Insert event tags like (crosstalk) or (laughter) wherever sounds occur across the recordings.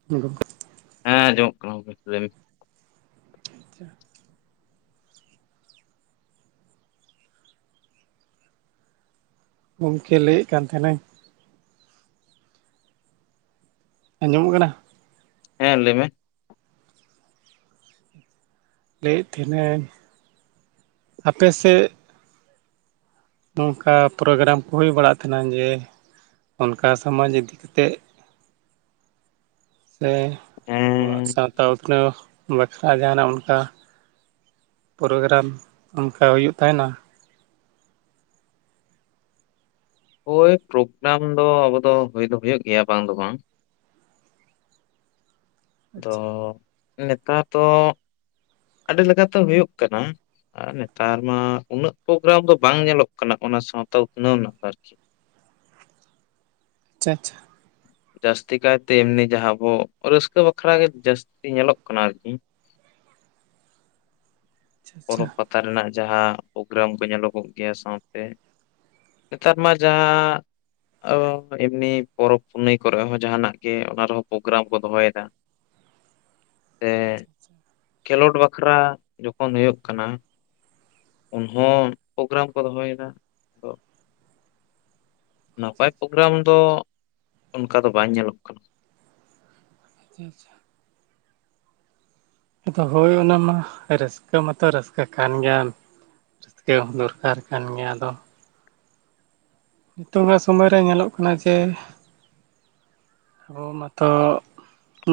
(unintelligible) ᱦᱮᱸ ᱟᱸᱡᱚᱢᱚᱜ ᱠᱟᱱᱟ ᱜᱚᱝᱠᱮ ᱞᱟᱹᱭ ᱢᱮ ᱵᱤᱱ (inaudible) ᱜᱚᱢᱠᱮ ᱞᱟᱹᱭᱮᱫ ᱠᱟᱱ ᱛᱟᱦᱮᱱᱟᱹᱧ ᱟᱸᱡᱚᱢᱚᱜ ᱠᱟᱱᱟ ᱦᱮᱸ ᱞᱟᱹᱭ ᱢᱮ ᱞᱟᱹᱭᱮᱜ ᱛᱷᱮ ᱱᱟᱹᱧ ᱟᱯᱮᱥᱮᱜ ᱾ ᱱᱚᱝᱠᱟ ᱯᱨᱳᱜᱨᱟᱢ ᱠᱚ ᱦᱩᱭ ᱵᱟᱲᱟᱜ ᱛᱟᱦᱮᱱᱟ ᱡᱮ ᱚᱱᱠᱟ ᱥᱚᱢᱟᱡᱽ ᱤᱫᱤ ᱠᱟᱛᱮᱫ ᱟᱵᱚᱣᱟᱜ ᱦᱮᱸ ᱥᱟᱶᱛᱟ ᱩᱛᱱᱟᱹᱣ ᱵᱟᱠᱷᱨᱟ ᱡᱟᱦᱟᱱᱟᱜ ᱚᱱᱠᱟ ᱯᱨᱳᱜᱨᱟᱢ ᱚᱱᱠᱟ ᱦᱩᱭᱩᱜ ᱛᱟᱦᱮᱱᱟ ᱳᱭ ᱯᱨᱳᱜᱨᱟᱢ ᱫᱚ ᱟᱵᱚ ᱫᱚ ᱦᱳᱭ ᱫᱚ ᱦᱳᱭᱳᱜ ᱜᱮᱭᱟ ᱵᱟᱝ ᱫᱚ ᱵᱟᱝ ᱟᱫᱚ ᱟᱪᱪᱷᱟ ᱱᱮᱛᱟᱨ ᱛᱚ ᱟᱹᱰᱤ ᱞᱮᱠᱟᱛᱮ ᱦᱳᱭᱳᱜ ᱠᱟᱱᱟ ᱾ ᱟᱨ ᱱᱮᱛᱟᱨ ᱢᱟ ᱩᱱᱟᱹᱜ ᱯᱨᱳᱜᱨᱟᱢ ᱫᱚ ᱵᱟᱝ ᱧᱮᱞᱚᱜ ᱠᱟᱱᱟ ᱚᱱᱟ ᱥᱟᱶᱛᱟ ᱩᱛᱱᱟᱹᱣ ᱱᱟᱯᱟᱨᱠᱤ ᱾ ᱟᱪᱪᱷᱟ ᱪᱪᱷᱟ ᱡᱟᱹᱥᱛᱤ ᱠᱟᱭᱛᱮ ᱮᱢᱱᱤ ᱡᱟᱦᱟᱸᱵᱚ ᱨᱟᱹᱥᱠᱟᱹ ᱵᱟᱠᱷᱨᱟ ᱜᱮ ᱡᱟᱹᱥᱛᱤ ᱧᱮᱞᱚᱜ ᱠᱟᱱᱟ ᱟᱨᱠᱤ ᱾ ᱯᱚᱨᱚᱵᱽ ᱯᱟᱛᱟ ᱨᱮᱱᱟᱜ ᱡᱟᱦᱟᱸ ᱯᱳᱜᱨᱟᱢ ᱠᱚ ᱧᱮᱞᱚᱜᱚᱜ ᱜᱮᱭᱟ ᱥᱟᱶ ᱛᱮ ᱱᱮᱛᱟᱨ ᱢᱟ ᱡᱟᱦᱟᱸ ᱮᱢᱱᱤ ᱯᱚᱨᱚᱵᱽ ᱯᱩᱱᱟᱹᱭ ᱠᱚᱨᱮ ᱦᱚᱸ ᱡᱟᱦᱱᱟᱜ ᱜᱮ ᱚᱱᱟ ᱨᱮᱦᱚᱸ ᱯᱳᱜᱨᱟᱢ ᱠᱚ ᱫᱚᱦᱚᱭᱮᱫᱟ ᱦᱮᱸ ᱟᱪᱪᱷᱟ ᱠᱷᱮᱞᱳᱰ ᱵᱟᱠᱷᱨᱟ ᱛᱚᱠᱷᱚᱱ ᱦᱩᱭᱩᱜ ᱠᱟᱱᱟ ᱩᱱᱦᱚᱸ ᱯᱳᱜᱨᱟᱢ ᱠᱚ ᱫᱚᱦᱚᱭᱮᱫᱟ ᱟᱫᱚ ᱟᱪᱪᱷᱟ ᱱᱟᱯᱟᱭ ᱯᱨᱳᱜᱨᱟᱢ ᱫᱚ ᱚᱱᱠᱟ ᱫᱚ ᱵᱟᱝ ᱧᱮᱞᱚᱜ ᱠᱟᱱᱟ ᱟᱪᱪᱷᱟ ᱟᱪᱪᱷᱟ ᱟᱫᱚ ᱦᱳᱭ ᱚᱱᱟ ᱢᱟ ᱨᱟᱹᱥᱠᱟᱹ ᱢᱟᱛᱚ ᱨᱟᱹᱥᱠᱟᱹ ᱠᱟᱱ ᱜᱮᱭᱟ ᱨᱟᱹᱥᱠᱟᱹ ᱦᱚᱸ ᱫᱚᱨᱠᱟᱨ ᱠᱟᱱ ᱜᱮᱭᱟ ᱟᱫᱚ ᱱᱤᱛᱚᱝ ᱚᱱᱟ ᱥᱳᱢᱚᱭ ᱨᱮ ᱧᱮᱞᱚᱜ ᱠᱟᱱᱟ ᱡᱮ ᱟᱵᱚ ᱢᱟᱛᱚ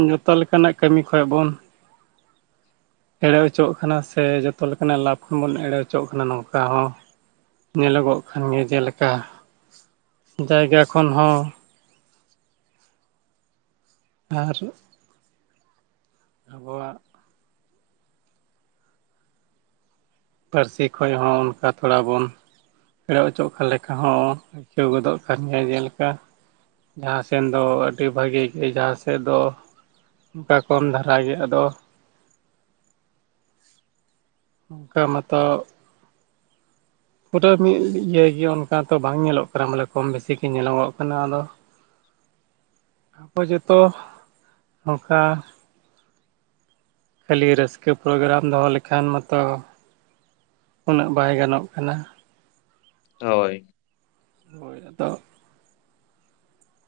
ᱡᱚᱛᱚ ᱞᱮᱠᱟᱱᱟᱜ ᱠᱟᱹᱢᱤ ᱠᱷᱚᱡ ᱵᱚᱱ ᱮᱲᱮ ᱚᱪᱚᱜ ᱠᱟᱱᱟ ᱥᱮ ᱡᱚᱛᱷᱚ ᱞᱮᱠᱟᱱᱟᱜ ᱞᱟᱵᱷ ᱠᱷᱚᱱ ᱵᱚᱱ ᱮᱲᱮ ᱚᱪᱚᱜ ᱠᱟᱱᱟ ᱱᱚᱝᱠᱟ ᱦᱚᱸ ᱾ ᱧᱮᱞᱚᱜᱚᱜ ᱠᱟᱱ ᱜᱮᱭᱟ ᱡᱮᱞᱮᱠᱟ ᱡᱟᱭᱜᱟ ᱠᱷᱚᱱ ᱦᱚᱸ ᱾ ᱟᱨ ᱟᱵᱚᱣᱟᱜ ᱯᱟᱹᱨᱥᱤ ᱠᱷᱚᱱ ᱦᱚᱸ ᱚᱱᱠᱟ ᱛᱷᱚᱲᱟ ᱵᱚᱱ ᱮᱲᱮ ᱚᱪᱚᱜ ᱠᱟᱱ ᱞᱮᱠᱟ ᱦᱚᱸ ᱟᱹᱭᱠᱟᱹᱣ ᱜᱚᱫᱚᱜ ᱠᱟᱱ ᱜᱮᱭᱟ ᱡᱮᱞᱮᱠᱟ ᱡᱟᱦᱟᱸ ᱥᱮᱱ ᱫᱚ ᱟᱹᱰᱤ ᱵᱷᱟᱜᱤ ᱜᱮ ᱡᱟᱦᱟᱸ ᱥᱮᱫ ᱫᱚ ᱚᱱᱠᱟ ᱠᱚᱢ ᱫᱷᱟᱨᱟ ᱜᱮ ᱟᱫᱚ ᱚᱱᱠᱟ ᱢᱟᱛᱚ ᱯᱩᱨᱟ ᱢᱤᱫ ᱤᱭᱟᱹ ᱤᱭᱟᱹ ᱚᱱᱠᱟ ᱛᱚ ᱵᱟᱝ ᱧᱮᱞᱚᱜ ᱠᱟᱱᱟ ᱵᱚᱞᱮ ᱠᱚᱢ ᱵᱮᱥᱤ ᱜᱮ ᱧᱮᱞᱚᱜᱚᱜ ᱠᱟᱱᱟ ᱟᱫᱚ (inaudible) ᱟᱵᱚ ᱡᱚᱛᱚ ᱱᱚᱝᱠᱟ ᱠᱷᱟᱹᱞᱤ ᱨᱟᱹᱥᱠᱟᱹ ᱯᱨᱳᱜᱨᱟᱢ ᱫᱚᱦᱚ ᱞᱮᱠᱷᱟᱱ ᱢᱟᱛᱚ ᱩᱱᱟᱹᱜ ᱵᱟᱭ ᱜᱟᱱᱚᱜ ᱠᱟᱱᱟ ᱦᱳᱭ ᱦᱳᱭ ᱟᱫᱚ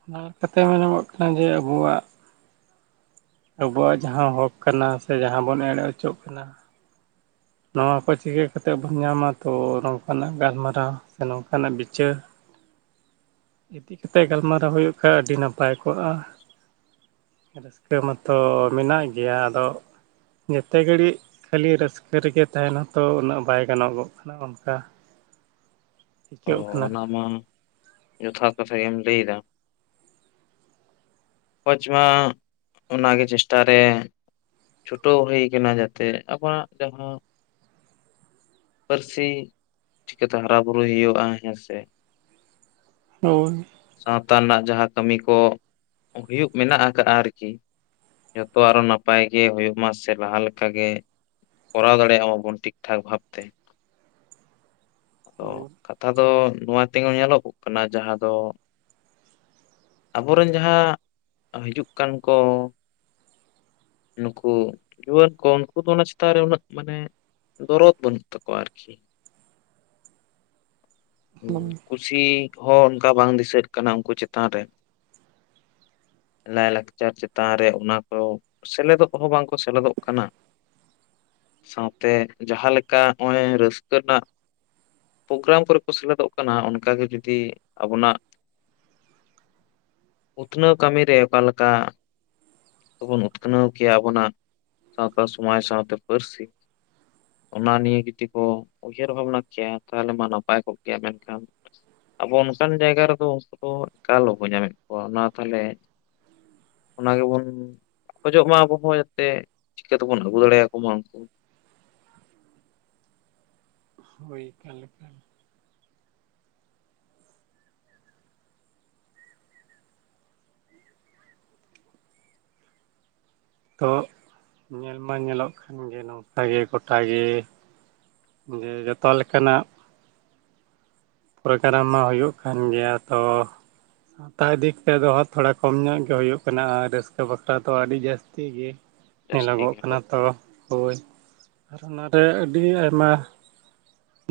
ᱚᱱᱟ ᱞᱮᱠᱟ ᱛᱮ ᱢᱮᱱᱚᱜᱚᱜ ᱠᱟᱱᱟ ᱡᱮ ᱟᱵᱚᱣᱟᱜ ᱟᱵᱚᱣᱟᱜ ᱡᱟᱦᱟᱸ ᱦᱚᱠ ᱠᱟᱱᱟ ᱥᱮ ᱡᱟᱦᱟᱸ ᱵᱚᱱ ᱮᱲᱮ ᱚᱪᱚᱜ ᱠᱟᱱᱟ ᱱᱚᱣᱟ ᱠᱚ ᱪᱤᱠᱟᱹ ᱠᱟᱛᱮᱜ ᱵᱩᱱ ᱧᱟᱢᱟ ᱛᱚ ᱱᱚᱝ ᱠᱟᱱᱟᱜ ᱜᱟᱞᱢᱟᱨᱟᱣ ᱥᱮ ᱱᱚᱝ ᱠᱟᱱᱟᱜ ᱵᱤᱪᱟᱹᱨ (inaudible) ᱤᱫᱤ ᱠᱟᱛᱮ ᱜᱟᱞᱢᱟᱨᱟᱣ ᱦᱩᱭᱩᱜ ᱠᱷᱟᱱ ᱟᱹᱰᱤ ᱱᱟᱯᱟᱭ ᱠᱚᱜᱼᱟ ᱨᱟᱹᱥᱠᱟᱹ ᱢᱟᱛᱚ ᱢᱮᱱᱟᱜ ᱜᱮᱭᱟ ᱟᱫᱚ ᱡᱮᱛᱮ ᱜᱷᱟᱹᱲᱤᱡ ᱠᱷᱟᱹᱞᱤ ᱨᱟᱹᱥᱠᱟᱹ ᱨᱟᱹᱥᱠᱟᱹ ᱨᱮᱜᱮ ᱛᱟᱦᱮᱱ ᱦᱚᱸᱛᱚ ᱩᱱᱟᱹᱜ ᱵᱟᱭ ᱜᱟᱱᱚᱜᱚᱜ ᱠᱟᱱᱟ ᱚᱱᱠᱟ ᱟᱹᱭᱠᱟᱹᱜ ᱚᱸ ᱠᱟᱱᱟ ᱚᱱᱟ ᱢᱟ ᱡᱚᱛᱷᱟᱛ ᱠᱟᱛᱷᱟ ᱜᱮᱢ ᱞᱟᱹᱭᱫᱟ ᱚᱠᱚᱭ ᱪᱚᱦᱟᱜ ᱚᱱᱟ ᱜᱮ ᱪᱮᱥᱴᱟ ᱨᱮ ᱪᱷᱩᱴᱟᱹᱣ ᱦᱩᱭ ᱠᱟᱱᱟ ᱡᱟᱛᱮ ᱟᱵᱚᱣᱟᱜ ᱡᱟᱦᱟᱸ ᱯᱟᱹᱨᱥᱤ ᱪᱤᱠᱟᱹ ᱛᱮ ᱦᱟᱨᱟ ᱵᱩᱨᱩᱭ ᱦᱩᱭᱩᱜᱼᱟ (unintelligible) ᱦᱳᱭ ᱥᱟᱶᱛᱟ ᱨᱮᱱᱟᱜ ᱡᱟᱦᱟᱸ ᱠᱟᱹᱢᱤ ᱠᱚ ᱦᱩᱭᱩᱜ ᱢᱮᱱᱟᱜ ᱟᱠᱟᱫᱼᱟ ᱟᱨᱠᱤ ᱡᱚᱛᱚ ᱟᱨᱚ ᱱᱟᱯᱟᱭ ᱜᱮ ᱦᱩᱭᱩᱜ ᱢᱟ ᱥᱮ ᱞᱟᱦᱟ ᱞᱮᱠᱟ ᱜᱮ ᱠᱚᱨᱟᱣ ᱫᱟᱲᱮᱭᱟᱜ ᱢᱟ ᱵᱚᱱ ᱴᱷᱤᱠᱼᱴᱷᱟᱠ ᱵᱷᱟᱵ ᱛᱮ ᱟᱫᱚ ᱦᱳᱭ ᱠᱟᱛᱷᱟ ᱫᱚ ᱱᱚᱣᱟ ᱛᱮᱜᱮ ᱧᱮᱞᱚᱜᱚᱜ ᱠᱟᱱᱟ ᱡᱟᱦᱟᱸ ᱫᱚ ᱟᱵᱚ ᱨᱮᱱ ᱡᱟᱦᱟᱸ ᱦᱤᱡᱩᱜ ᱠᱟᱱ ᱠᱚ ᱱᱩᱠᱩ ᱡᱩᱣᱟᱹᱱ ᱠᱚ ᱩᱱᱠᱩ ᱫᱚ ᱚᱱᱟ ᱪᱮᱛᱟᱱ ᱨᱮ ᱩᱱᱟᱹᱜ ᱢᱟᱱᱮ ᱫᱚᱨᱚᱫ ᱵᱟᱹᱱᱩᱜ ᱛᱟᱠᱚᱣᱟ ᱟᱨᱠᱤ ᱦᱩᱸ ᱦᱳᱭ ᱠᱩᱥᱤ ᱦᱚᱸ ᱚᱱᱠᱟ ᱵᱟᱝ ᱫᱤᱥᱟᱹᱜ ᱠᱟᱱᱟ ᱩᱱᱠᱩ ᱪᱮᱛᱟᱱ ᱨᱮ ᱞᱟᱭ ᱞᱟᱠᱪᱟᱨ ᱪᱮᱛᱟᱱ ᱨᱮ ᱚᱱᱟ ᱠᱚ ᱥᱮᱞᱮᱫᱚᱜ ᱦᱚᱸ ᱵᱟᱝ ᱠᱚ ᱥᱮᱞᱮᱫᱚᱜ ᱠᱟᱱᱟ ᱥᱟᱶᱛᱮ ᱡᱟᱦᱟᱸ ᱞᱮᱠᱟ ᱱᱚᱜᱼᱚᱭ ᱨᱟᱹᱥᱠᱟᱹ ᱨᱮᱱᱟᱜ ᱯᱨᱳᱜᱨᱟᱢ ᱠᱚᱨᱮ ᱠᱚ ᱥᱮᱞᱮᱫᱚᱜ ᱠᱟᱱᱟ ᱚᱱᱠᱟᱜ ᱜᱮ ᱡᱩᱫᱤ ᱟᱵᱚᱱᱟᱜ ᱩᱛᱱᱟᱹᱣ ᱠᱟᱹᱢᱤ ᱨᱮ ᱚᱠᱟ ᱞᱮᱠᱟ ᱫᱚᱵᱚᱱ ᱩᱛᱱᱟᱹᱣ ᱩᱛᱱᱟᱹᱣ ᱠᱮᱭᱟ ᱟᱵᱚᱱᱟᱜ ᱥᱟᱶᱛᱟ ᱥᱚᱢᱟᱡᱽ ᱥᱟᱶᱛᱮ ᱯᱟᱹᱨᱥᱤ ᱚᱱᱟ ᱱᱤᱭᱮ ᱡᱩᱫᱤ ᱠᱚ ᱩᱭᱦᱟᱹᱨ ᱵᱷᱟᱵᱽᱱᱟ ᱠᱮᱭᱟ ᱛᱟᱦᱚᱞᱮ ᱢᱟ ᱱᱟᱯᱟᱭ ᱠᱚᱜ ᱠᱮᱭᱟ ᱢᱮᱱᱠᱷᱟᱱ ᱟᱵᱚ ᱚᱱᱠᱟᱱ ᱡᱟᱭᱜᱟ ᱨᱮᱫᱚ ᱩᱱᱠᱩ ᱫᱚ ᱮᱠᱟᱞ ᱵᱟᱵᱚ ᱧᱟᱢᱮᱫ ᱠᱚᱣᱟ ᱚᱱᱟ ᱛᱟᱦᱚᱞᱮ ᱚᱱᱟ ᱜᱮᱵᱚᱱ ᱠᱷᱚᱡᱚᱜ ᱢᱟ ᱟᱵᱚ ᱦᱚᱸ ᱡᱮᱛᱮ ᱪᱤᱠᱟᱹ ᱛᱮᱵᱚᱱ ᱟᱹᱜᱩ ᱫᱟᱲᱮᱭᱟᱠᱚ ᱢᱟ ᱩᱱᱠᱩ ᱦᱩᱭᱩᱜ ᱠᱟᱱᱟ ᱛᱚ ᱧᱮᱞ ᱢᱟ ᱧᱮᱞᱚᱜ ᱠᱷᱟᱱ ᱜᱮ ᱱᱚᱝᱠᱮ ᱜᱚᱴᱟ ᱜᱮ ᱡᱮ ᱡᱚᱛᱚ ᱞᱮᱠᱟᱱᱟᱜ ᱯᱨᱳᱜᱨᱟᱢ ᱢᱟ ᱦᱩᱭᱩᱜ ᱠᱟᱱ ᱜᱮᱭᱟ ᱛᱚ ᱦᱟᱛᱟᱣ ᱫᱤᱠ ᱛᱮᱫᱚ ᱛᱷᱚᱲᱟ ᱠᱚᱢ ᱧᱚᱜ ᱜᱮ ᱦᱩᱭᱩᱜ ᱠᱟᱱᱟ ᱟᱨ ᱨᱟᱹᱥᱠᱟᱹ ᱵᱟᱠᱷᱨᱟ ᱛᱚ ᱟᱹᱰᱤ ᱡᱟᱹᱥᱛᱤ ᱜᱮ ᱡᱟᱹᱥᱛᱤ ᱧᱮᱞᱚᱜᱚᱜ ᱜᱮ ᱠᱟᱱᱟ ᱛᱚ ᱦᱳᱭ ᱟᱨ ᱚᱱᱟ ᱨᱮ ᱟᱹᱰᱤ ᱟᱭᱢᱟ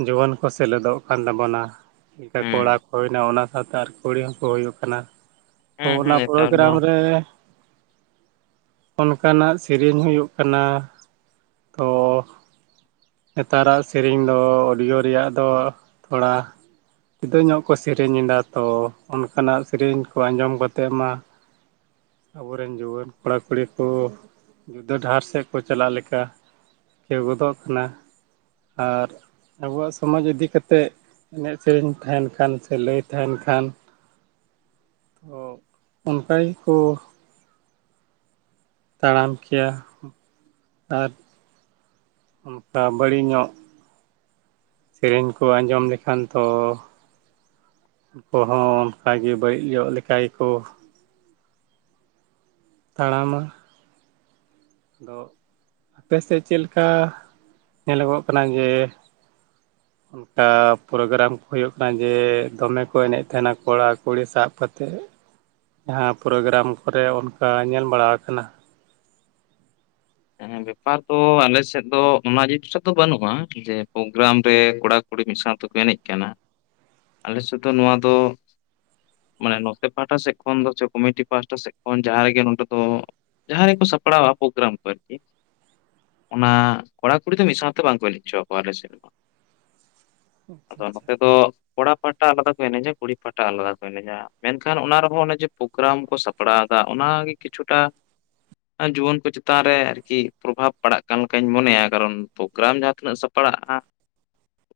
ᱡᱩᱣᱟᱹᱱ ᱠᱚ ᱥᱮᱞᱮᱫᱚᱜ ᱠᱟᱱ ᱛᱟᱵᱚᱱᱟ ᱠᱚᱲᱟ ᱦᱮᱸ ᱠᱚ ᱦᱩᱭ ᱮᱱᱟ ᱳᱳᱳ᱾ ᱥᱟᱶᱛᱮ ᱟᱨ ᱠᱩᱲᱤ ᱦᱚᱸᱠᱚ ᱦᱩᱭᱩᱜ ᱠᱟᱱᱟ ᱛᱚ ᱦᱮᱸ ᱦᱮᱸ ᱚᱱᱟ ᱱᱮᱛᱟᱨ ᱢᱟ ᱯᱨᱳᱜᱨᱟᱢ ᱨᱮ ᱚᱱᱠᱟᱱᱟᱜ ᱥᱤᱨᱤᱧ ᱦᱩᱭᱩᱜ ᱠᱟᱱᱟ ᱛᱚ ᱱᱮᱛᱟᱨᱟᱜ ᱥᱮᱨᱮᱧ ᱫᱚ ᱚᱰᱤᱭᱳ ᱨᱮᱭᱟᱜ ᱫᱚ ᱛᱷᱚᱲᱟ ᱡᱩᱫᱟᱹ ᱧᱚᱜ ᱠᱚ ᱥᱮᱨᱮᱧ ᱮᱫᱟ ᱛᱚ ᱚᱱᱠᱟᱱᱟᱜ ᱥᱮᱨᱮᱧ ᱠᱚ ᱟᱸᱡᱚᱢ ᱠᱟᱛᱮᱫ ᱢᱟ (inaudible) ᱟᱵᱚᱨᱮᱱ ᱡᱩᱣᱟᱹᱱ ᱠᱚᱲᱟ ᱠᱩᱲᱤ ᱠᱚ ᱡᱩᱫᱟᱹ ᱰᱟᱦᱟᱨ ᱥᱮᱫ ᱠᱚ ᱪᱟᱞᱟᱜ ᱞᱮᱠᱟ ᱪᱮᱣ ᱜᱚᱫᱚᱜ ᱠᱟᱱᱟ ᱟᱨ ᱟᱵᱚᱣᱟᱜ ᱥᱚᱢᱟᱡᱽ ᱤᱫᱤ ᱠᱟᱛᱮᱫ ᱮᱱᱮᱡ ᱥᱮᱨᱮᱧ ᱛᱟᱦᱮᱱ ᱠᱷᱟᱱ ᱥᱮ ᱞᱟᱹᱭ ᱛᱟᱦᱮᱱ ᱠᱷᱟᱱ (unintelligible) ᱛᱚ ᱚᱱᱠᱟ ᱜᱮᱠᱚ ᱛᱟᱲᱟᱢ ᱠᱮᱭᱟ ᱟᱨ ᱚᱱᱠᱟ ᱵᱟᱹᱲᱤᱡ ᱧᱚᱜ ᱥᱮᱨᱮᱧ ᱠᱚ ᱟᱸᱡᱚᱢ ᱞᱮᱠᱷᱟᱱ ᱛᱚ ᱠᱚ ᱦᱚᱸ ᱚᱱᱠᱟ ᱜᱮ ᱵᱟᱹᱲᱤᱡ ᱡᱚᱜ ᱞᱮᱠᱟ ᱜᱮᱠᱚ ᱛᱟᱲᱟᱢᱟ ᱟᱫᱚ ᱟᱯᱮ ᱥᱮᱫ ᱪᱮᱫ ᱞᱮᱠᱟ ᱧᱮᱞᱚᱜᱚᱜ ᱠᱟᱱᱟ ᱡᱮ (inaudible) ᱚᱱᱠᱟ ᱯᱨᱳᱜᱨᱟᱢ ᱠᱚ ᱦᱩᱭᱩᱜ ᱠᱟᱱᱟ ᱡᱮ ᱫᱚᱢᱮ ᱠᱚ ᱮᱱᱮᱡ ᱛᱟᱦᱮᱱᱟ ᱠᱚᱲᱟ ᱠᱩᱲᱤ ᱥᱟᱵ ᱠᱟᱛᱮᱫ ᱡᱟᱦᱟᱸ ᱯᱨᱳᱜᱨᱟᱢ ᱠᱚᱨᱮ ᱚᱱᱠᱟ ᱧᱮᱞ ᱵᱟᱲᱟ ᱟᱠᱟᱱᱟ ᱦᱮᱸ ᱵᱮᱯᱟᱨ ᱫᱚ ᱟᱞᱮ ᱥᱮᱫ ᱫᱚ ᱚᱱᱟ ᱡᱤᱱᱤᱥ ᱛᱮᱫ ᱫᱚ ᱵᱟᱹᱱᱩᱜᱼᱟ ᱡᱮ ᱯᱨᱳᱜᱨᱟᱢ ᱨᱮ ᱠᱚᱲᱟ ᱠᱩᱲᱤ ᱢᱤᱫ ᱥᱟᱶ ᱛᱮᱠᱚ ᱮᱱᱮᱡ ᱠᱟᱱᱟ ᱟᱞᱮ ᱥᱮᱫ ᱫᱚ ᱱᱚᱣᱟ ᱫᱚ ᱢᱟᱱᱮ ᱱᱚᱛᱮ ᱯᱟᱦᱴᱟ ᱥᱮᱫ ᱠᱷᱚᱱ ᱫᱚ ᱪᱮ ᱠᱚᱢᱤᱴᱤ ᱯᱟᱦᱴᱟ ᱥᱮᱫ ᱠᱷᱚᱱ ᱡᱟᱦᱟᱸ ᱨᱮᱜᱮ ᱱᱚᱰᱮ ᱫᱚ ᱡᱟᱸᱦᱟ ᱨᱮᱠᱚ ᱥᱟᱯᱲᱟᱣᱟ ᱯᱨᱳᱜᱨᱟᱢ ᱠᱚᱨᱮ ᱚᱱᱟ ᱠᱚᱲᱟ ᱠᱩᱲᱤ ᱫᱚ ᱢᱤᱫ ᱥᱟᱶᱛᱮ ᱵᱟᱝᱠᱚ ᱮᱱᱮᱡ ᱦᱚᱪᱚ ᱣᱟᱠᱚᱣᱟ ᱟᱞᱮ ᱥᱮᱫ ᱢᱟ ᱟᱪᱪᱷᱟ ᱟᱫᱚ ᱟᱪᱪᱷᱟ ᱱᱚᱛᱮ ᱫᱚ ᱠᱚᱲᱟ ᱯᱟᱦᱴᱟ ᱟᱞᱟᱫᱟ ᱠᱚ ᱮᱱᱮᱡᱟ ᱠᱩᱲᱤ ᱯᱟᱦᱴᱟ ᱟᱞᱟᱫᱟ ᱠᱚ ᱮᱱᱮᱡᱼᱟ ᱢᱮᱱᱠᱷᱟᱱ ᱚᱱᱟ ᱨᱮᱦᱚᱸ ᱚᱱᱮ ᱡᱮ ᱯᱨᱳᱜᱨᱟᱢ ᱠᱚ ᱥᱟᱯᱲᱟᱣ ᱮᱫᱟ ᱚᱱᱟᱜᱮ ᱠᱤᱪᱷᱩᱴᱟ ᱡᱩᱣᱟᱹᱱ ᱠᱚ ᱪᱮᱛᱟᱱ ᱨᱮ ᱟᱨ ᱠᱤ ᱠᱤ ᱯᱨᱚᱵᱷᱟᱵᱽ ᱯᱟᱲᱟᱜ ᱠᱟᱱ ᱞᱮᱠᱟᱧ ᱢᱚᱱᱮᱭᱟ ᱠᱟᱨᱚᱱ ᱯᱨᱳᱜᱨᱟᱢ ᱡᱟᱦᱟᱸ ᱛᱤᱱᱟᱹᱜ ᱥᱟᱯᱲᱟᱜᱼᱟ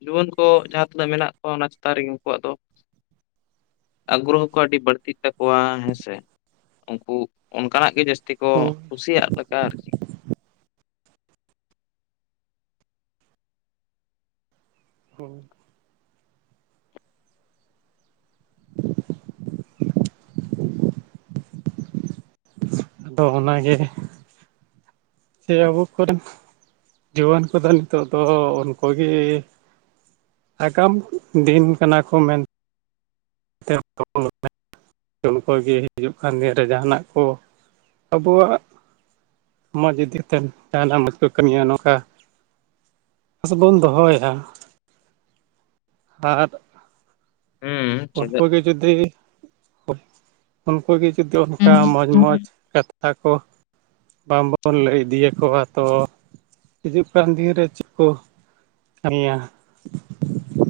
ᱡᱩᱣᱟᱹᱱ ᱠᱚ ᱡᱟᱦᱟᱸ ᱛᱤᱱᱟᱹᱜ ᱢᱮᱱᱟᱜ ᱠᱚᱣᱟ ᱚᱱᱟ ᱪᱮᱛᱟᱱ ᱨᱮᱜᱮ ᱩᱱᱠᱩᱣᱟᱜ ᱫᱚ ᱟᱜᱨᱚ ᱦᱚᱸ ᱟᱹᱰᱤ ᱵᱟᱹᱲᱛᱤᱜ ᱛᱟᱠᱚᱣᱟ ᱦᱮᱸᱥᱮ ᱩᱱᱠᱩ ᱚᱱᱠᱟᱱᱟᱜ ᱜᱮ ᱡᱟᱹᱥᱛᱤ ᱛᱮ ᱠᱚ ᱦᱳᱭ ᱠᱩᱥᱤᱭᱟᱜ ᱞᱮᱠᱟ ᱟᱨ ᱠᱤ ᱦᱚᱝ ᱟᱫᱚ ᱚᱱᱟᱜᱮ ᱥᱮ ᱟᱵᱚ ᱠᱚᱨᱮ ᱡᱩᱣᱟᱹᱱ ᱠᱚᱫᱚ ᱱᱤᱛᱚᱜ ᱫᱚ ᱩᱱᱠᱩ ᱜᱤ ᱟᱜᱟᱢ ᱫᱤᱱ ᱠᱟᱱᱟ ᱠᱚ ᱢᱮᱱ ᱩᱱᱠᱚ ᱜᱮ ᱦᱤᱡᱩᱜ ᱠᱟᱱ ᱫᱤᱱ ᱨᱮ ᱡᱟᱦᱟᱱᱟᱜ ᱠᱚ ᱟᱵᱚᱣᱟᱜ ᱥᱚᱢᱚᱡᱽ ᱤᱫᱤᱛᱮ ᱡᱟᱦᱟᱱᱟᱜ ᱢᱚᱡᱽ ᱠᱚ ᱠᱟᱹᱢᱤᱭᱟ ᱱᱚᱝᱠᱟ ᱟᱸᱥ ᱵᱚᱱ ᱫᱚᱦᱚᱭᱮᱜ-ᱟ ᱟ-ᱟᱫ ᱦᱩᱸ ᱩᱱᱠᱩ ᱪᱮᱫᱟᱜ ᱜᱤ ᱡᱩᱫᱤ ᱩᱱᱠᱩ ᱜᱤ ᱡᱩᱫᱤ ᱚᱱᱠᱟ ᱢᱚᱡᱽ ᱢᱚᱡᱽ ᱠᱟᱛᱷ ᱦᱟᱹᱠᱩ ᱵᱟᱝᱵᱚᱱ ᱞᱟᱹᱭ ᱤᱫᱤᱭᱟᱠᱚᱣᱟ ᱛᱚ ᱦᱤᱡᱩᱜ ᱠᱟᱱ ᱫᱤᱭᱮ ᱪᱮᱫ ᱠᱚ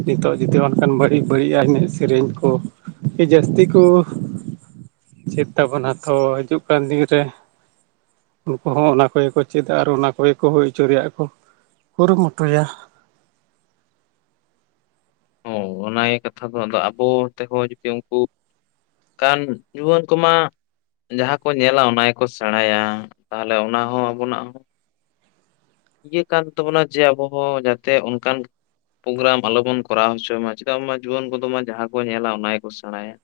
ᱱᱤᱛᱚᱜ ᱡᱩᱫᱤ ᱚᱱᱠᱟᱱ ᱵᱟᱹᱲᱤᱡ ᱵᱟᱹᱲᱤᱡᱟᱜ ᱮᱱᱮᱢ ᱥᱤᱼ ᱥᱮᱨᱮᱧ ᱠᱚ ᱡᱟᱹᱥᱛᱤ ᱠᱚ ᱪᱮᱫᱛᱟ ᱵᱚᱱ (unintelligible) ᱦᱤᱡᱩᱜ ᱠᱟᱱ ᱫᱤᱱ ᱨᱮ ᱩᱱᱠᱩ ᱦᱚᱸ ᱚᱱᱟ ᱠᱚᱜᱮ ᱠᱚ ᱪᱮᱫᱟ ᱟᱨ ᱚᱱᱟ ᱠᱚᱜᱮ ᱠᱚ ᱦᱩᱭ ᱚᱪᱚ ᱨᱮᱭᱟᱜ ᱠᱚ ᱠᱩᱨᱩᱢᱩᱴᱩᱭᱟ ᱦᱚᱸ ᱚᱱᱟ ᱜᱮ ᱠᱟᱛᱷᱟ ᱫᱚ ᱟᱫᱚ ᱟᱵᱚ ᱛᱮᱦᱚᱸ ᱡᱩᱫᱤ ᱩᱱᱠᱩ ᱠᱟᱱ ᱡᱩᱣᱟᱹᱱ ᱠᱚᱢᱟ ᱡᱟᱦᱟᱸ ᱠᱚ ᱧᱮᱞᱟ ᱚᱱᱟ ᱜᱮᱠᱚ ᱥᱮᱬᱟᱭᱟ ᱛᱟᱦᱚᱞᱮ ᱚᱱᱟ ᱦᱚᱸ ᱟᱵᱚᱱᱟᱜ ᱤᱭᱟᱹ ᱠᱟᱱ ᱛᱟᱵᱚᱱᱟ ᱡᱮ ᱟᱵᱚ ᱦᱚᱸ ᱡᱟᱛᱮ ᱚᱱᱠᱟᱱ ᱯᱨᱳᱜᱨᱟᱢ ᱟᱞᱚᱵᱚᱱ ᱠᱚᱨᱟᱣ ᱦᱚᱪᱚᱭ ᱢᱟ ᱪᱮᱫᱟᱜ ᱢᱟ ᱡᱩᱣᱟᱹᱱ ᱠᱚᱫᱚ ᱢᱟ ᱡᱟᱦᱟᱸ ᱠᱚ ᱧᱮᱞᱟ ᱚᱱᱟ ᱜᱮᱠᱚ ᱥᱮᱬᱟᱭᱟ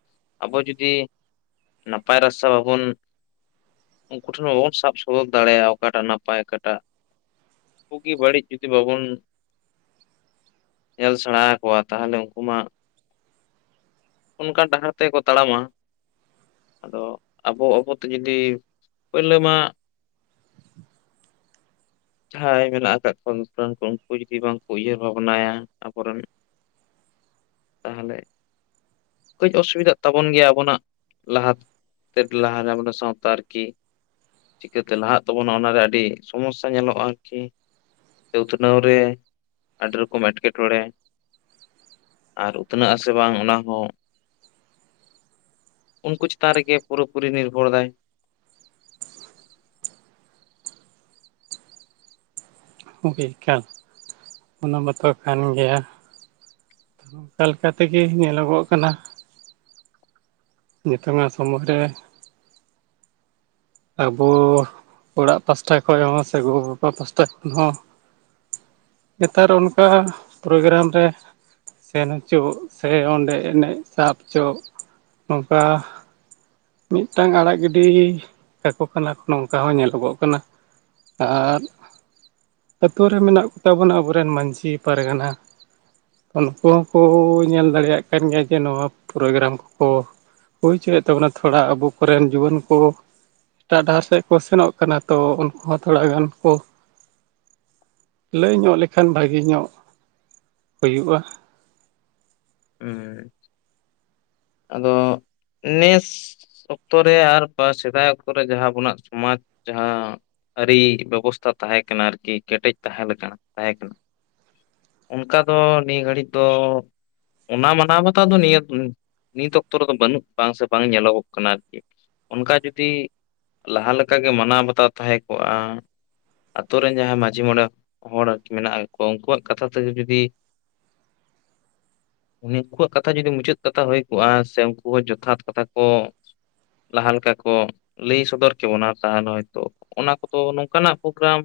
ᱟᱵᱚ ᱡᱩᱫᱤ ᱱᱟᱯᱟᱭ ᱨᱟᱥᱟ ᱵᱟᱵᱚᱱ ᱩᱱᱠᱩ ᱴᱷᱮᱱ ᱦᱚᱸ ᱵᱟᱵᱚᱱ ᱥᱟᱵ ᱥᱚᱫᱚᱨ ᱫᱟᱲᱮᱭᱟᱜ-ᱟ ᱚᱠᱟᱴᱟᱜ ᱱᱟᱯᱟᱭ ᱚᱠᱟᱴᱟᱜ ᱵᱩᱜᱤ ᱵᱟᱹᱲᱤᱡ ᱡᱩᱫᱤ ᱵᱟᱵᱚᱱ ᱧᱮᱞ ᱥᱮᱲᱟᱸ ᱟᱠᱚᱣᱟ ᱛᱟᱦᱚᱞᱮ ᱩᱱᱠᱩ ᱢᱟ ᱚᱱᱠᱟ ᱰᱟᱦᱟᱨ ᱛᱮᱠᱚ ᱛᱟᱲᱟᱢᱟ ᱟᱫᱚ ᱟᱵᱚ ᱵᱟᱵᱚ ᱛᱮ ᱡᱩᱫᱤ ᱯᱳᱭᱞᱳ ᱢᱟ ᱡᱟᱦᱟᱸᱭ ᱢᱮᱱᱟᱜ ᱟᱠᱟᱫ ᱠᱚᱣᱟ ᱫᱩᱛ (unintelligible) ᱨᱟᱱ ᱠᱚ ᱩᱱᱠᱩ ᱡᱩᱫᱤ ᱵᱟᱝᱠᱚ ᱩᱭᱦᱟᱹᱨ ᱵᱷᱟᱵᱱᱟᱭᱟ ᱟᱵᱚᱨᱮᱱ ᱛᱟᱦᱚᱞᱮ ᱠᱟᱹᱡ ᱚᱥᱩᱵᱤᱫᱷᱟᱜ ᱛᱟᱵᱚᱱ ᱜᱮᱭᱟ ᱟᱵᱚᱱᱟᱜ ᱞᱟᱦᱟᱛ ᱞᱟᱦᱟ (unintelligible) ᱮᱵ ᱥᱟᱶᱛᱟ ᱟᱨ ᱠᱤ ᱪᱤᱠᱟᱹᱛᱮ ᱞᱟᱦᱟᱜ ᱛᱟᱵᱚᱱᱟ ᱚᱱᱟᱨᱮ ᱟᱹᱰᱤ ᱥᱚᱢᱚᱥᱥᱟ ᱟ ᱧᱮᱞᱚᱜ-ᱟ ᱠᱤ ᱩᱛᱱᱟᱹᱣ ᱨᱮ ᱟᱹᱰᱤ ᱨᱚᱠᱚᱢ ᱮᱴᱠᱮᱴᱚᱬᱮ ᱟᱨ ᱩᱛᱱᱟᱹᱜ ᱟᱥᱮ ᱵᱟᱝ ᱚᱱᱟ ᱦᱚᱸ ᱩᱱᱠᱩ ᱪᱮᱛᱟᱱ ᱨᱮᱜᱮ ᱯᱩᱨᱟᱹ ᱯᱩᱨᱤ ᱱᱤᱨᱵᱷᱚᱨ ᱮᱫᱟᱭ ᱾ ᱜᱚᱢᱠᱮ ᱮᱠᱟᱞ ᱚᱱᱟ ᱵᱟᱛᱚ ᱠᱟᱱ ᱜᱮᱭᱟ ᱚᱱᱠᱟ ᱞᱮᱠᱟᱛᱮᱜᱮ ᱧᱮᱞᱚᱜᱚᱜ ᱠᱟᱱᱟ ᱱᱤᱛᱚᱝ ᱢᱟ ᱥᱚᱢᱚᱭ ᱨᱮ ᱟᱵᱚ ᱚᱲᱟᱜ ᱯᱟᱥᱴᱟ ᱠᱷᱚᱭ ᱦᱚᱸ ᱥᱮ ᱜᱚ ᱵᱟᱵᱟ ᱯᱟᱥᱴᱟ ᱠᱷᱚᱱ ᱦᱚᱸ ᱱᱮᱛᱟᱨ ᱚᱱᱠᱟ ᱯᱨᱳᱜᱨᱟᱢ ᱨᱮ ᱥᱮᱱ ᱦᱚᱪᱚ ᱥᱮ ᱚᱸᱰᱮ ᱮᱱᱮᱡ ᱥᱟᱵ ᱦᱚᱪᱚ ᱱᱚᱝᱠᱟ ᱢᱤᱫᱴᱟᱝ ᱟᱲᱟᱜ ᱜᱤᱰᱤ ᱟᱠᱚ ᱠᱟᱱᱟᱠᱚ ᱱᱚᱝᱠᱟ ᱦᱚᱸ ᱧᱮᱞᱚᱜᱚᱜ ᱠᱟᱱᱟ ᱟᱨ ᱟᱛᱩ ᱨᱮ ᱢᱮᱱᱟᱜ ᱠᱚᱛᱟ ᱵᱚᱱᱟ ᱟᱵᱚᱨᱮᱱ ᱢᱟᱹᱡᱷᱤ, ᱯᱟᱨᱜᱟᱱᱟ ᱩᱱᱠᱩ ᱦᱚᱸᱠᱚ ᱧᱮᱞ ᱫᱟᱲᱮᱭᱟᱜ ᱠᱟᱱ ᱜᱮᱭᱟ ᱡᱮ ᱱᱚᱣᱟ ᱯᱨᱳᱜᱨᱟᱢ ᱠᱚ ᱦᱩᱭᱪᱚᱭᱮᱫ ᱛᱟᱵᱚᱱᱟ ᱛᱷᱚᱲᱟ ᱟᱵᱚ ᱠᱚᱨᱮᱱ ᱡᱩᱣᱟᱹᱱ ᱠᱚ ᱮᱴᱟᱜ ᱰᱟᱦᱟᱨ ᱥᱮᱫ ᱠᱚ ᱥᱮᱱᱚᱜ ᱠᱟᱱᱟ ᱛᱚ ᱩᱱᱠᱩ ᱦᱚᱸ ᱛᱷᱚᱲᱟ ᱜᱟᱱ ᱠᱚ ᱞᱟᱹᱭ ᱧᱚᱜ ᱞᱮᱠᱷᱟᱱ ᱵᱷᱟᱜᱮ ᱧᱚᱜ ᱦᱩᱭᱩᱜ-ᱟ ᱦᱚᱸ ᱟᱫᱚ ᱱᱮᱥ ᱚᱠᱛᱚ ᱨᱮ ᱟᱨ ᱯᱚᱨ ᱥᱮᱫᱟᱭ ᱚᱠᱛᱚ ᱨᱮ ᱡᱟᱦᱟᱸ ᱟᱵᱚᱱᱟᱜ ᱥᱚᱢᱟᱡᱽ ᱡᱟᱦᱟᱸ ᱟᱹᱨᱤ ᱵᱮᱵᱚᱥᱛᱟ ᱛᱟᱦᱮᱸ ᱠᱟᱱᱟ ᱟᱨᱠᱤ ᱠᱮᱴᱮᱡ ᱛᱟᱦᱮᱸ ᱞᱮᱠᱟ ᱛᱟᱦᱮᱸ ᱠᱟᱱᱟ ᱚᱱᱠᱟ ᱫᱚ ᱱᱤᱭᱟᱹ ᱜᱷᱟᱹᱲᱤᱡ ᱫᱚ ᱚᱱᱟ ᱢᱟᱱᱟᱣ ᱵᱟᱛᱟᱣ ᱫᱚ ᱱᱤᱭᱟᱹ ᱱᱤᱛ ᱚᱠᱛᱚ ᱨᱮᱫᱚ ᱵᱟᱹᱱᱩᱜ ᱵᱟᱝ ᱥᱮ ᱵᱟᱝ ᱧᱮᱞᱚᱜᱚᱜ ᱠᱟᱱᱟ ᱟᱨᱠᱤ ᱚᱱᱠᱟ ᱡᱩᱫᱤ ᱞᱟᱦᱟ ᱞᱮᱠᱟ ᱜᱮ ᱢᱟᱱᱟᱣ ᱵᱟᱛᱟᱣ ᱛᱟᱦᱮᱸ ᱠᱚᱜᱼᱟ ᱟᱹᱛᱩ ᱨᱮᱱ ᱡᱟᱦᱟᱸᱭ ᱢᱟᱹᱡᱷᱤ ᱢᱚᱬᱮ ᱦᱚᱲ ᱢᱮᱱᱟᱜ ᱠᱚ ᱩᱱᱠᱩᱣᱟᱜ ᱠᱟᱛᱷᱟ ᱛᱮᱜᱮ ᱡᱩᱫᱤ ᱩᱱᱠᱩᱣᱟᱜ ᱠᱟᱛᱷᱟ ᱡᱩᱫᱤ ᱢᱩᱪᱟᱹᱫ ᱠᱟᱛᱷᱟ ᱦᱩᱭ ᱠᱚᱜᱼᱟ ᱥᱮ ᱩᱱᱠᱩ ᱦᱚᱸ ᱡᱚᱛᱷᱟᱛ ᱠᱟᱛᱷᱟ ᱠᱚ ᱞᱟᱦᱟ ᱞᱮᱠᱟ ᱠᱚ ᱞᱟᱹᱭ ᱥᱚᱫᱚᱨ ᱠᱮ ᱵᱚᱱᱟ ᱛᱟᱦᱚᱞᱮ ᱦᱚᱭᱛᱚ ᱚᱱᱟ ᱠᱚᱫᱚ ᱱᱚᱝᱠᱟᱱᱟᱜ ᱯᱨᱳᱜᱨᱟᱢ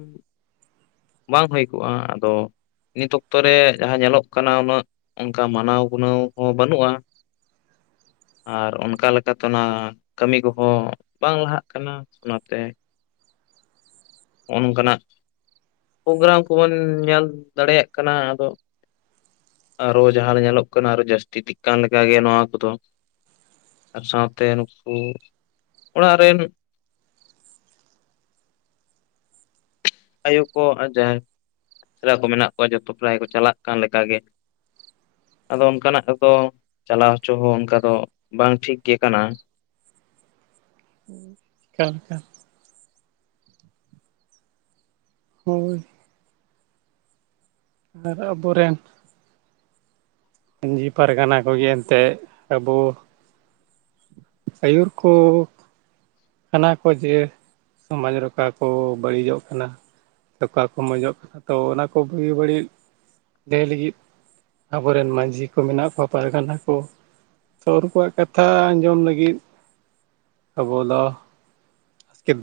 ᱵᱟᱝ ᱦᱩᱭ ᱠᱚᱜᱼᱟ ᱟᱫᱚ ᱱᱤᱛ ᱚᱠᱛᱚ ᱨᱮ ᱡᱟᱦᱟᱸ ᱧᱮᱞᱚᱜ ᱠᱟᱱᱟ ᱩᱱᱟᱹᱜ ᱚᱱᱠᱟ ᱢᱟᱱᱟᱣ ᱜᱩᱱᱟᱹᱣ ᱦᱚᱸ ᱵᱟᱹᱱᱩᱜᱼᱟ ᱟᱨ ᱚᱱᱠᱟ ᱞᱮᱠᱟᱛᱮ ᱚᱱᱟ ᱠᱟᱹᱢᱤ ᱠᱚᱦᱚᱸ ᱵᱟᱝ ᱞᱟᱦᱟᱜ ᱠᱟᱱᱟ ᱚᱱᱟᱛᱮ ᱱᱚᱝᱠᱟᱱᱟᱜ ᱯᱳᱜᱨᱟᱢ ᱠᱚᱵᱚᱱ ᱧᱮᱞ ᱫᱟᱲᱮᱭᱟᱜ ᱠᱟᱱᱟ ᱟᱫᱚ ᱟᱨᱚ ᱡᱟᱦᱟᱸ ᱧᱮᱞᱚᱜ ᱠᱟᱱᱟ ᱟᱨᱚ ᱡᱟᱹᱥᱛᱤ ᱤᱫᱤ ᱠᱟᱱ ᱞᱮᱠᱟᱜᱮ ᱱᱚᱣᱟ ᱠᱚᱫᱚ ᱟᱨ ᱥᱟᱶᱛᱮ ᱱᱩᱠᱩ ᱚᱲᱟᱜ ᱨᱮᱱ ᱟᱭᱳ ᱠᱚ ᱟᱨ ᱡᱟᱦᱟᱭ ᱨᱟ ᱠᱚ ᱢᱮᱱᱟᱜ ᱠᱚᱣᱟ ᱡᱚᱛᱚ ᱯᱨᱟᱭ ᱠᱚ ᱪᱟᱞᱟᱜ ᱠᱟᱱ ᱞᱮᱠᱟᱜ ᱜᱮ ᱟᱫᱚ ᱚᱱᱠᱟᱱᱟᱜ ᱫᱚ ᱪᱟᱞᱟᱣ ᱦᱚᱪᱚ ᱦᱚᱸ ᱚᱱᱠᱟ ᱫᱚ ᱵᱟᱝ ᱴᱷᱤᱠ ᱜᱮ ᱠᱟᱱᱟ ᱦᱮᱸ ᱠᱟᱱ ᱦᱟ ᱦᱳᱭ ᱟᱨᱚ ᱯᱚᱨᱮ ᱢᱟᱹᱡᱷᱤ ᱯᱟᱨᱜᱟᱱᱟ ᱠᱚᱜᱮ ᱮᱱᱛᱮ ᱟᱵᱚ ᱟᱹᱭᱩ ᱠᱩ ᱠᱟᱱᱟ ᱠᱚ ᱡᱮ ᱥᱚᱢᱟᱡ ᱨᱮ ᱠᱟᱜ ᱠᱚ ᱵᱟᱹᱲᱤᱡᱚᱜ ᱠᱟᱱᱟ ᱛᱟᱠᱚ ᱠᱚ ᱢᱚᱡᱚᱜ ᱠᱟᱱᱟ ᱛᱚ ᱚᱱᱟ ᱠᱚ ᱜᱤ ᱵᱟᱹᱲᱤᱡ ᱞᱟᱹᱭ ᱞᱟᱹᱜᱤᱫ ᱟᱵᱚᱨᱮᱱ ᱢᱟᱺᱡᱷᱤ ᱠᱚ ᱢᱮᱱᱟᱜ ᱠᱚᱣᱟ ᱯᱟᱨᱜᱟᱱᱟ ᱠᱚ ᱛᱚ ᱩᱱᱠᱚᱣᱟᱜ ᱠᱟᱛᱷᱟ ᱟᱸᱡᱚᱢ ᱞᱟᱹᱜᱤᱫ ᱟᱵᱚ ᱫᱚ (unintelligible)